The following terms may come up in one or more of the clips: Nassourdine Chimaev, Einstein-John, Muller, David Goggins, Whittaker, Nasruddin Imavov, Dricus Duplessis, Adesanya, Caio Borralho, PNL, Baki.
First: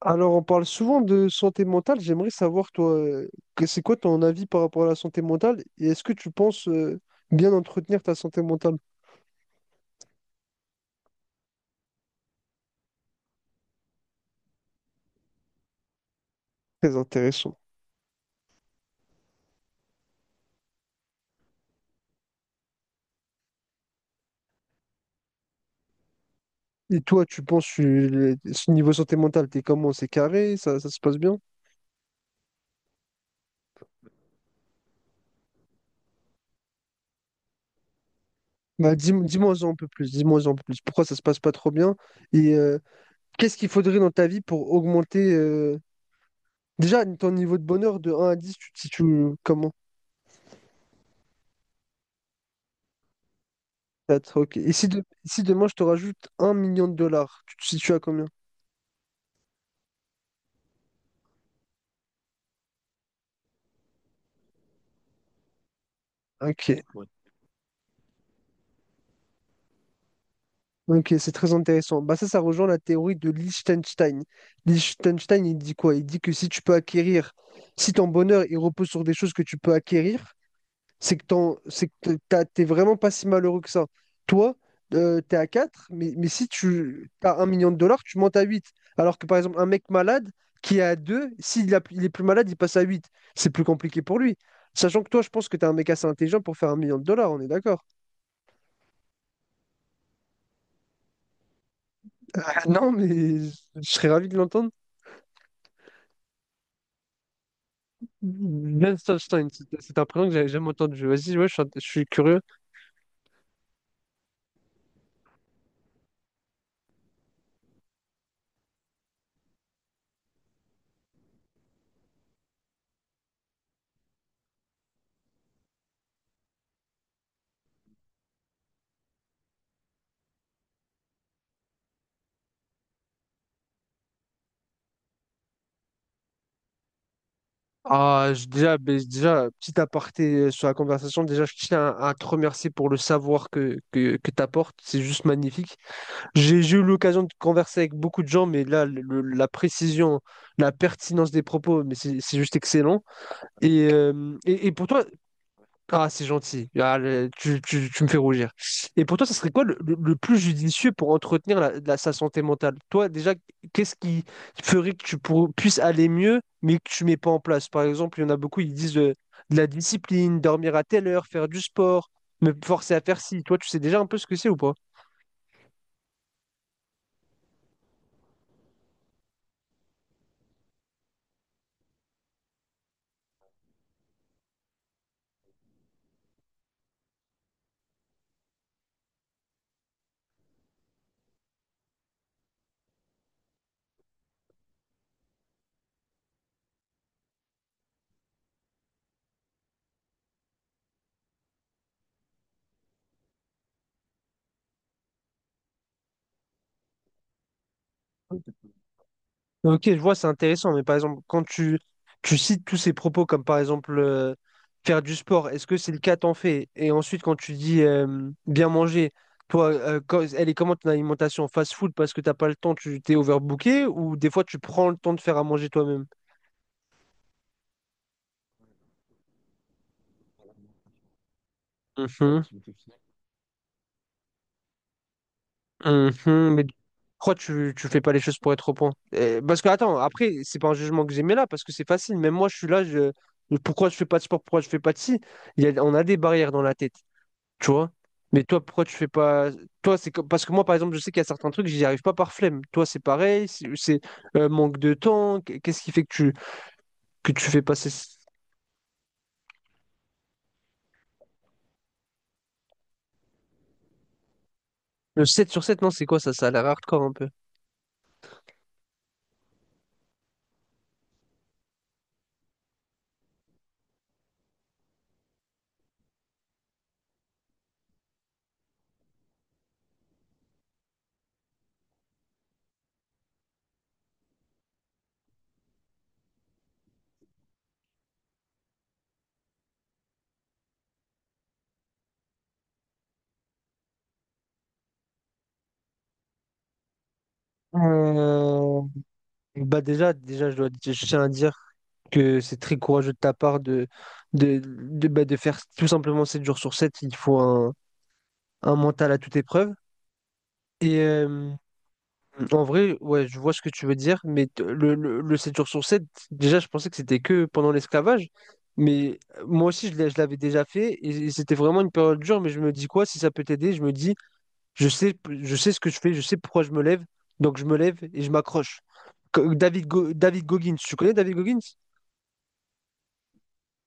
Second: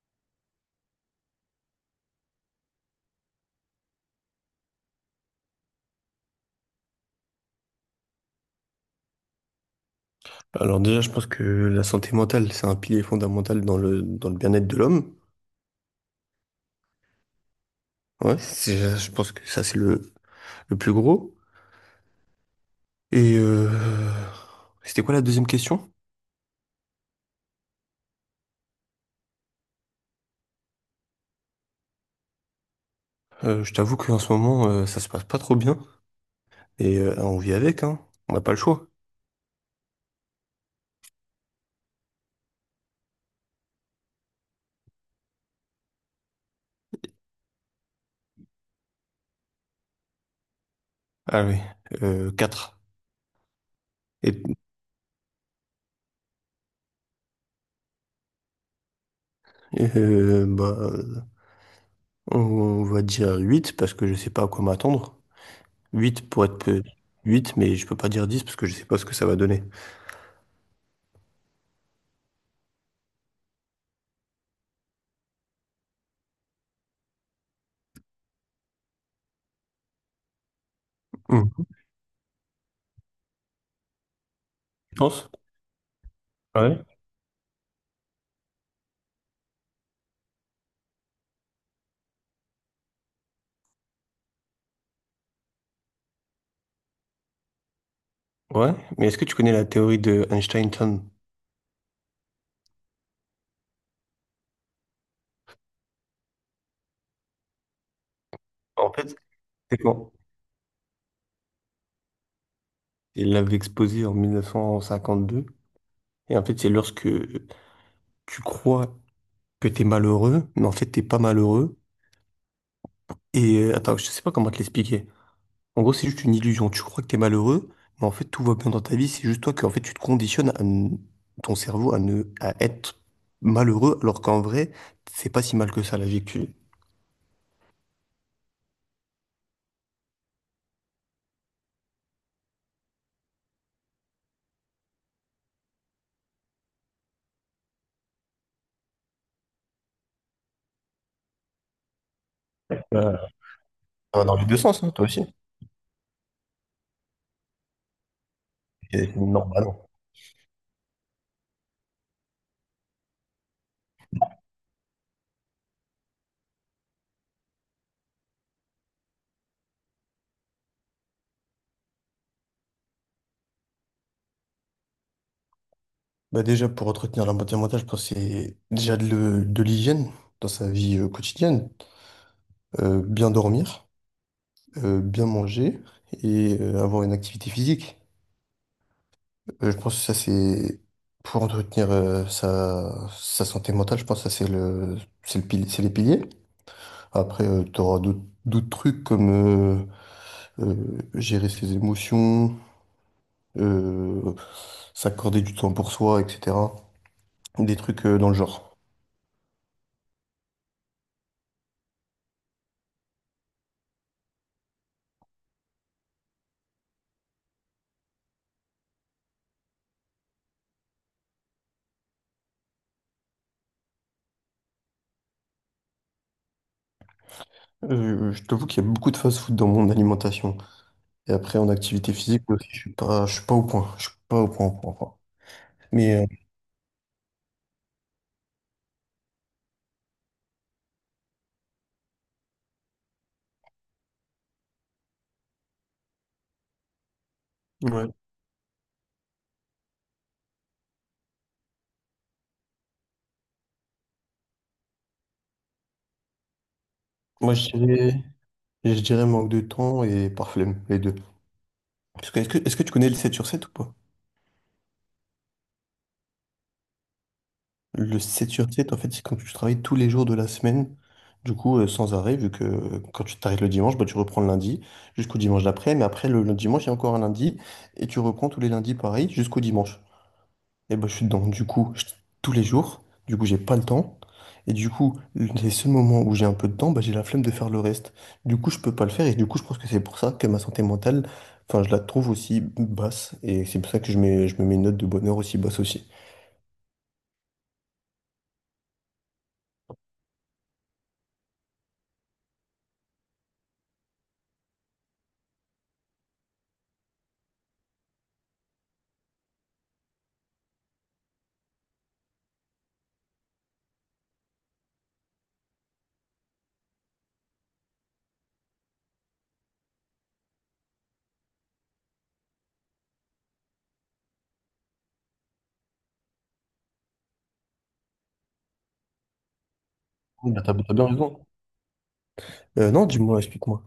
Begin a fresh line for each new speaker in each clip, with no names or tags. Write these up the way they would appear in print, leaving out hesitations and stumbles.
Alors, on parle souvent de santé mentale. J'aimerais savoir, toi, c'est quoi ton avis par rapport à la santé mentale et est-ce que tu penses bien entretenir ta santé mentale?
Alors déjà, je pense que la santé mentale, c'est un pilier fondamental dans le bien-être de l'homme.
Très intéressant.
Ouais, je pense que ça, c'est le plus gros. Et c'était quoi la deuxième question?
Et toi, tu penses, ce niveau santé mentale, t'es comment? C'est carré? Ça se passe bien?
Je t'avoue qu'en ce moment, ça se passe pas trop bien. Et on vit avec, hein. On n'a pas le choix.
Bah, dis, moi un peu plus. Dis-moi un peu plus. Pourquoi ça se passe pas trop bien? Et qu'est-ce qu'il faudrait dans ta vie pour augmenter déjà ton niveau de bonheur de 1 à 10, tu te situes comment?
Ah oui, 4.
4,
Et,
ok. Et si, si demain je te rajoute 1 million de dollars, tu te situes à combien?
euh, bah, euh, on va dire 8 parce que je sais pas à quoi m'attendre. 8 pour être
Ok.
peu. Huit, mais je peux pas dire 10 parce que je sais pas ce que ça va donner.
Ok, c'est très intéressant. Bah ça, ça rejoint la théorie de Liechtenstein. Liechtenstein, il dit quoi? Il dit que si tu peux acquérir, si ton bonheur il repose sur des choses que tu peux acquérir, c'est que
Hmm.
c'est que t'es vraiment pas si malheureux que ça. Toi,
Tu penses?
t'es à 4, mais si
Ouais.
tu as 1 million de dollars, tu montes à 8. Alors que par exemple, un mec malade qui est à 2, il est plus malade, il passe à 8. C'est plus compliqué pour lui. Sachant que toi, je pense que t'es un mec assez intelligent pour faire 1 million de dollars, on est d'accord?
Ouais, mais est-ce que tu connais la théorie de Einstein-John?
Ah, non, mais je serais ravi de l'entendre.
En fait,
Liechtenstein, c'est
c'est
c'est un
quand
prénom que j'avais jamais entendu. Vas-y, ouais, je suis curieux.
il l'avait exposée en 1952. Et en fait, c'est lorsque tu crois que t'es malheureux, mais en fait, t'es pas malheureux. Et attends, je sais pas comment te l'expliquer. En gros, c'est juste une illusion. Tu crois que t'es malheureux, mais en fait, tout va bien dans ta vie. C'est juste toi que, en fait, tu te conditionnes à ton cerveau à ne, à être malheureux, alors qu'en vrai, c'est pas si mal que ça, la vie que tu vis.
Ah, déjà, petit aparté sur la conversation, déjà, je tiens à te remercier pour le savoir que tu apportes. C'est juste magnifique. J'ai eu l'occasion de converser avec beaucoup de gens, mais là, la précision, la pertinence des propos, mais c'est juste excellent.
Euh,
Et,
Ça va dans
euh,
les deux
et, et
sens,
pour
hein,
toi,
toi aussi.
ah, c'est gentil. Ah, tu me fais rougir. Et pour
C'est
toi, ça serait quoi
normal.
le plus judicieux pour entretenir sa santé mentale? Toi, déjà, qu'est-ce qui ferait que tu puisses aller mieux, mais que tu mets pas en place? Par exemple, il y en a beaucoup, ils disent la discipline, dormir à telle heure, faire du sport, me forcer à faire ci. Toi, tu sais déjà un peu ce que c'est ou pas?
Bah déjà, pour entretenir la bonne mentale, je pense que c'est déjà de l'hygiène dans sa vie quotidienne. Bien dormir, bien manger et avoir une activité physique. Je pense que ça, c'est pour entretenir sa santé mentale, je pense que ça, c'est le, c'est les piliers. Après, tu auras d'autres trucs comme euh, gérer ses émotions, euh, s'accorder du temps pour soi, etc. Des trucs dans le genre.
Ok, je vois, c'est intéressant, mais par exemple, quand tu cites tous ces propos, comme par exemple faire du sport, est-ce que c'est le cas, t'en fais? Et ensuite, quand tu dis bien manger, toi, elle est comment ton alimentation? Fast-food parce que t'as pas le temps, tu t'es overbooké, ou des fois tu prends le temps de faire à manger toi-même?
Je t'avoue qu'il y a beaucoup de fast-food dans mon alimentation. Et après, en activité physique
Mhm,
aussi, je suis pas au point. Je suis pas au point, au point, au point. Mais
mhm, mais pourquoi tu fais pas les choses pour être au point? Parce que attends, après, c'est pas un jugement que j'aimais là, parce que c'est facile, même moi je suis là, je, pourquoi je fais pas de sport, pourquoi je fais pas de ci? On a des barrières dans la tête. Tu vois?
ouais.
Mais toi, pourquoi tu fais pas. Toi, parce que moi, par exemple, je sais qu'il y a certains trucs, j'y arrive pas par flemme. Toi, c'est pareil, c'est manque de temps. Qu'est-ce qui fait que tu
Moi,
fais passer
je dirais manque de temps et par flemme, les deux. Parce que, est-ce que tu connais le 7 sur 7 ou pas?
le 7 sur 7? Non, c'est quoi ça? Ça a l'air hardcore un peu.
Le 7 sur 7, en fait, c'est quand tu travailles tous les jours de la semaine, du coup, sans arrêt, vu que quand tu t'arrêtes le dimanche, bah, tu reprends le lundi jusqu'au dimanche d'après. Mais après, le dimanche, il y a encore un lundi et tu reprends tous les lundis pareil jusqu'au dimanche. Et ben, je suis dedans. Du coup, tous les jours, du coup, j'ai pas le temps. Et du coup, les seuls moments où j'ai un peu de temps, bah, j'ai la flemme de faire le reste. Du coup, je peux pas le faire. Et du coup, je pense que c'est pour ça que ma santé mentale, enfin, je la trouve aussi basse. Et c'est pour ça que je me mets une note de bonheur aussi basse aussi.
Euh, Bah déjà, je tiens à dire que c'est très courageux de ta part de faire tout simplement 7 jours sur 7. Il faut un mental à toute épreuve. Et, En vrai, ouais, je vois ce que tu veux dire, mais le 7 jours sur 7, déjà, je pensais que c'était que pendant l'esclavage, mais moi aussi, je l'avais déjà fait, et c'était vraiment une période dure, mais je me dis quoi, si ça peut t'aider, je me dis, je sais, je sais ce que je fais, je sais pourquoi je me lève, donc je me lève et je m'accroche. David
Oui, bah,
Goggins,
t'as
tu
bien
connais David
raison.
Goggins?
Non, dis-moi, explique-moi.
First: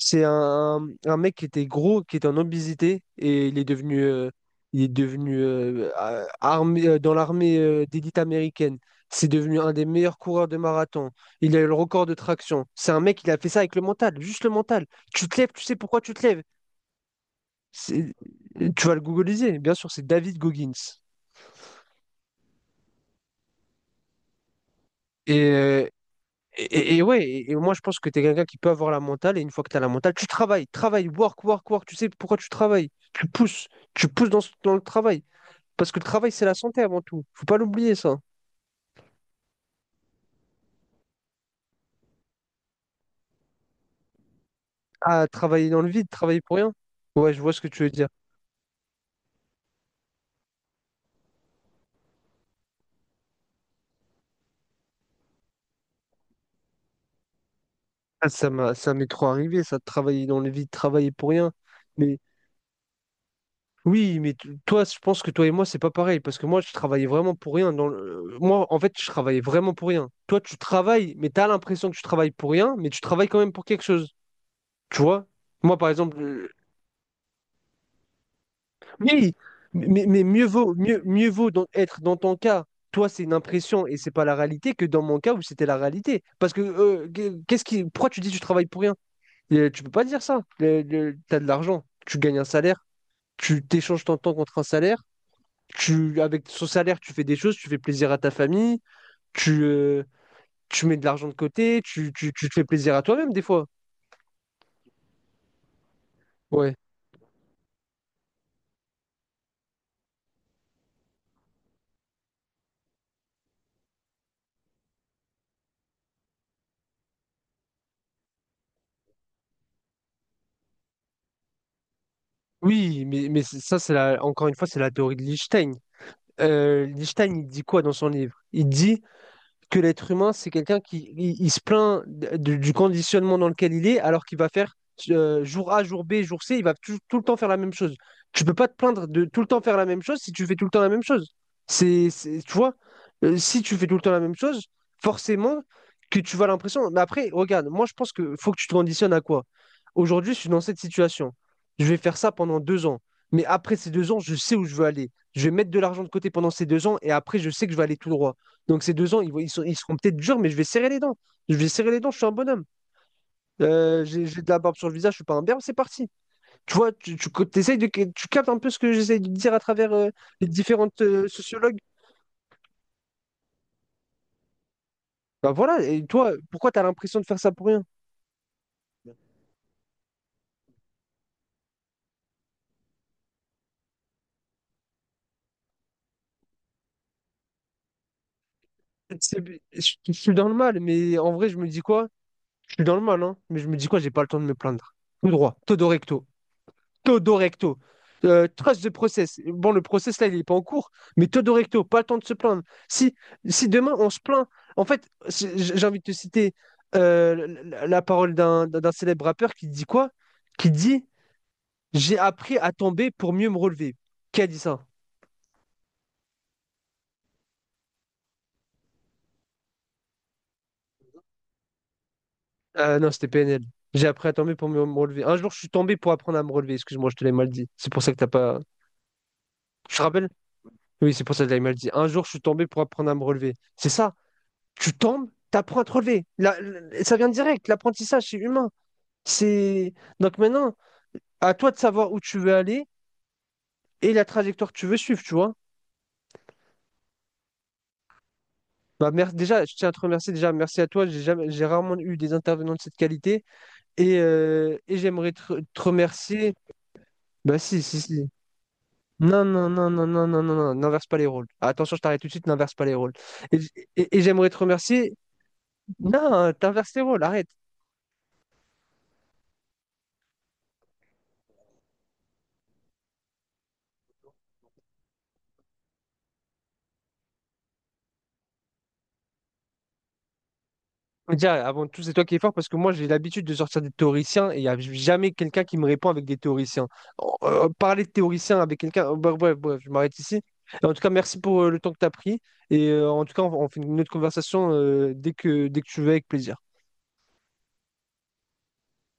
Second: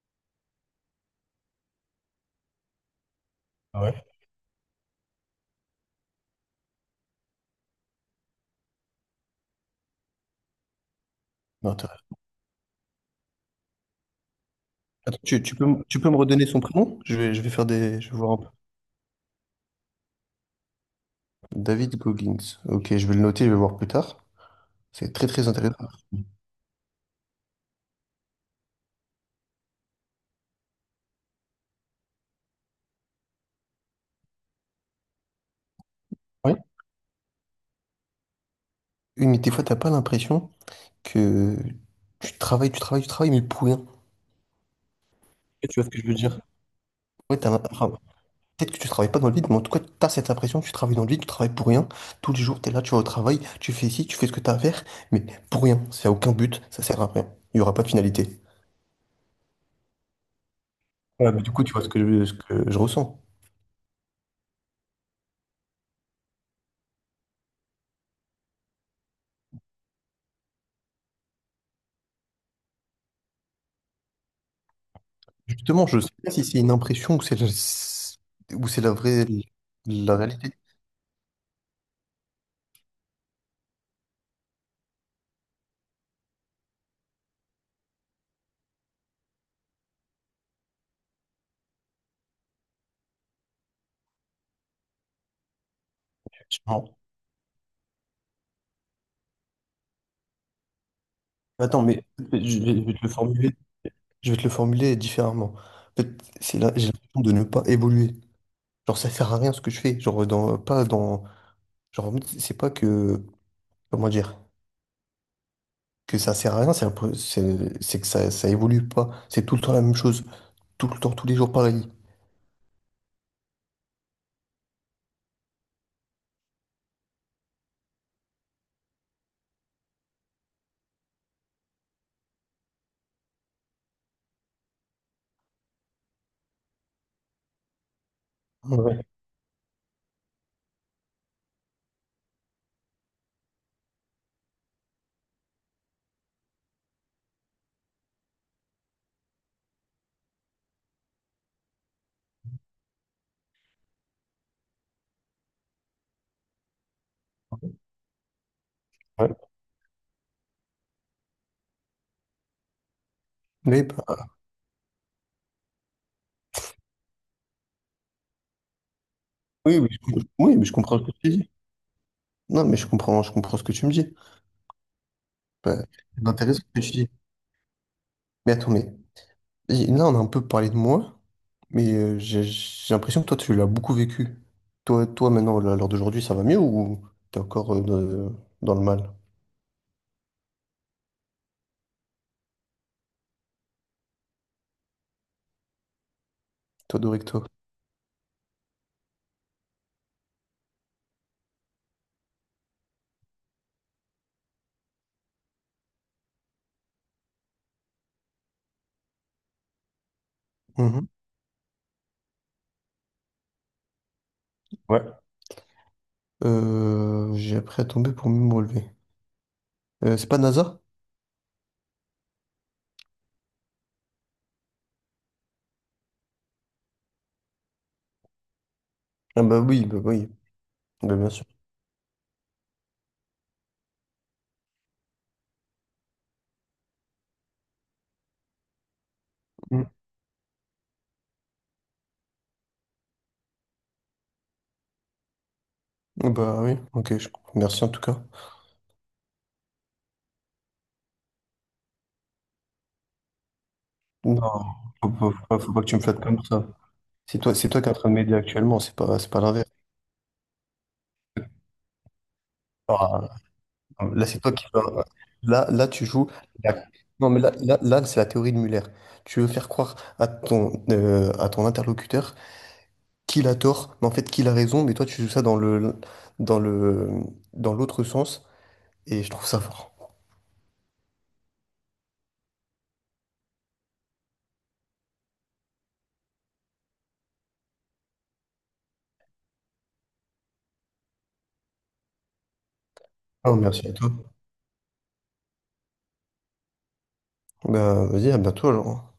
C'est un mec qui était gros, qui était en obésité, et
Ah ouais.
il est devenu dans l'armée d'élite américaine. C'est devenu un des meilleurs coureurs de marathon. Il a eu
Non,
le
attends,
record de traction. C'est un mec, il a fait ça avec le mental, juste le mental.
attends,
Tu te lèves, tu sais
tu
pourquoi
peux
tu
me
te lèves.
redonner son prénom? Je vais faire je
C'est-
vais voir un peu.
Tu vas le googliser, bien sûr, c'est David Goggins.
David Goggins. Ok, je vais le noter, je vais voir plus tard. C'est très
Et,
très intéressant.
euh, et ouais, moi je pense que tu es quelqu'un qui peut avoir la mentale, et une fois que tu as la mentale, tu travailles, travailles, work, work, work, tu sais pourquoi tu travailles. Tu pousses dans le travail. Parce que le travail, c'est la
Oui.
santé avant tout. Faut pas l'oublier, ça.
Une, des fois, t'as pas l'impression que tu travailles, tu travailles, tu travailles, mais pour rien.
Ah,
Et
travailler
tu
dans
vois
le
ce que je
vide,
veux
travailler
dire?
pour rien. Ouais,
Ouais,
je vois ce que tu veux
enfin,
dire.
peut-être que tu travailles pas dans le vide, mais en tout cas, tu as cette impression que tu travailles dans le vide, tu travailles pour rien. Tous les jours, tu es là, tu vas au travail, tu fais ici, tu fais ce que tu as à faire, mais pour rien. Ça n'a aucun but, ça sert à rien. Il n'y aura pas de finalité.
Ah, ça m'est trop arrivé, ça, de travailler dans le vide, travailler pour
Ouais, mais du
rien.
coup, tu vois
Mais
ce que je ressens.
oui, mais toi, je pense que toi et moi, c'est pas pareil. Parce que moi, je travaillais vraiment pour rien. Moi, en fait, je travaillais vraiment pour rien. Toi, tu travailles, mais t'as l'impression que tu travailles pour rien, mais tu travailles quand même pour quelque chose. Tu vois? Moi,
Justement,
par
je sais pas si
exemple,
c'est une impression ou ou c'est la vraie
Oui, mais,
la
mais mieux
réalité.
vaut, mieux, mieux vaut être dans ton cas. Toi, c'est une impression et c'est pas la réalité que dans mon cas où c'était la réalité. Parce que pourquoi tu dis que tu travailles pour rien? Tu peux pas dire ça. T'as de l'argent, tu gagnes un salaire, tu t'échanges ton temps contre un salaire. Tu, avec ce
Non.
salaire, tu fais des choses, tu fais plaisir à ta famille, tu, euh, tu mets de l'argent de côté,
Attends, mais
tu te
je
fais
vais, je vais
plaisir à
te le
toi-même des
formuler
fois.
Je vais te le formuler différemment. En fait, c'est là,
Ouais.
j'ai l'impression de ne pas évoluer. Genre, ça sert à rien ce que je fais. Genre, dans, pas dans. Genre, en mode, c'est pas que. Comment dire? Que ça sert à rien, c'est que ça évolue pas. C'est tout le temps la même chose. Tout le temps, tous les jours pareil.
Oui, mais ça, c'est encore une fois, c'est la théorie de Lichtenstein. Lichtenstein, il dit quoi dans son livre? Il dit que l'être humain, c'est quelqu'un qui il se plaint du conditionnement dans lequel il est, alors qu'il va faire jour A, jour B, jour C, il va tout le temps faire la même chose. Tu peux pas te
Ouais,
plaindre de tout le temps faire la même chose si tu fais tout le temps la même chose. Tu vois, si tu fais tout le temps la même chose, forcément que tu vas l'impression. Mais après, regarde, moi je pense que faut que tu te conditionnes à quoi? Aujourd'hui, je suis dans cette situation. Je vais faire ça pendant 2 ans. Mais après ces 2 ans, je sais où je veux aller. Je vais mettre de l'argent de côté pendant ces 2 ans et après, je sais que je vais aller tout droit. Donc ces 2 ans, ils, vont-
ouais.
ils sont- ils seront peut-être durs, mais je vais serrer les dents. Je vais serrer les dents, je suis un bonhomme.
Mais, bah,
J'ai de la barbe sur le visage, je suis pas un berbe, c'est parti. Tu vois, tu captes un peu ce que j'essaie de dire à
oui, oui,
travers les
oui, mais je comprends
différentes
ce que tu dis.
sociologues.
Non, mais je comprends ce que tu me dis.
Bah
Bah,
voilà, et
c'est
toi,
intéressant
pourquoi tu
ce
as
que tu dis.
l'impression de faire ça pour rien?
Mais attends, mais et là, on a un peu parlé de moi, mais j'ai l'impression que toi, tu l'as beaucoup vécu. Toi, toi maintenant, là, à l'heure d'aujourd'hui, ça va mieux ou t'es encore dans, dans le mal?
C'est- je suis dans le mal, mais en vrai, je me dis quoi? Je suis dans le mal, hein, mais je me dis quoi? J'ai pas le temps de me plaindre. Tout droit, todo recto.
Toi,
Todo
Doricto.
Recto. Trust the process. Bon, le process là, il n'est pas en cours, mais Todo Recto, pas le temps de se plaindre. Si, si demain on se plaint, en fait, j'ai envie de te citer la parole d'un célèbre rappeur qui dit quoi. Qui dit:
Mhm.
J'ai appris à tomber pour mieux me relever. Qui a dit ça?
Ouais. J'ai appris à tomber pour mieux me relever. C'est pas NASA?
Non, c'était PNL. J'ai appris à tomber pour mieux me relever. Un jour, je suis tombé pour apprendre à me relever. Excuse-moi, je te l'ai mal dit. C'est pour ça que t'as pas.
Ah bah oui,
Je
bah
te rappelle.
oui,
Oui,
bah
c'est
bien
pour ça
sûr.
que je l'ai mal dit. Un jour, je suis tombé pour apprendre à me relever. C'est ça. Tu tombes, tu apprends à te relever. Ça vient direct, l'apprentissage, c'est humain.
Mm.
C'est... Donc maintenant, à toi de savoir où tu veux aller et la trajectoire que tu veux suivre, tu vois.
Ah bah oui, ok, merci en tout cas.
Bah, déjà, je tiens à te remercier, déjà, merci à toi, j'ai jamais, j'ai rarement eu des intervenants de cette qualité et,
Non,
euh, et j'aimerais
faut pas
te
que tu me flattes comme
remercier.
ça.
Bah
C'est
si,
toi qui es en
si,
train de
si.
m'aider actuellement, c'est pas
Non,
l'inverse.
non, non, non, non, non, non, non, n'inverse pas les rôles. Attention, je t'arrête tout de suite, n'inverse pas les rôles. Et, j- et
Là, c'est
j'aimerais
toi
te
qui vas-
remercier.
Là, là, tu joues.
Non,
la-
t'inverses les rôles,
Non, mais
arrête.
là, là, là, c'est la théorie de Muller. Tu veux faire croire à à ton interlocuteur qu'il a tort, mais en fait qu'il a raison, mais toi, tu joues ça dans le, dans le, dans l'autre sens, et je trouve ça fort.
Déjà, avant tout, c'est toi qui es fort parce que moi, j'ai l'habitude de sortir des théoriciens et il n'y a jamais quelqu'un qui me répond avec des théoriciens. Oh, parler de théoriciens avec quelqu'un, bref, bref, bref, je m'arrête ici. En tout cas, merci pour le temps que tu as pris et en tout cas, on,
Ah,
on fait
merci à
une autre
toi.
conversation dès que tu veux avec plaisir.
Bah, vas-y, à bientôt alors.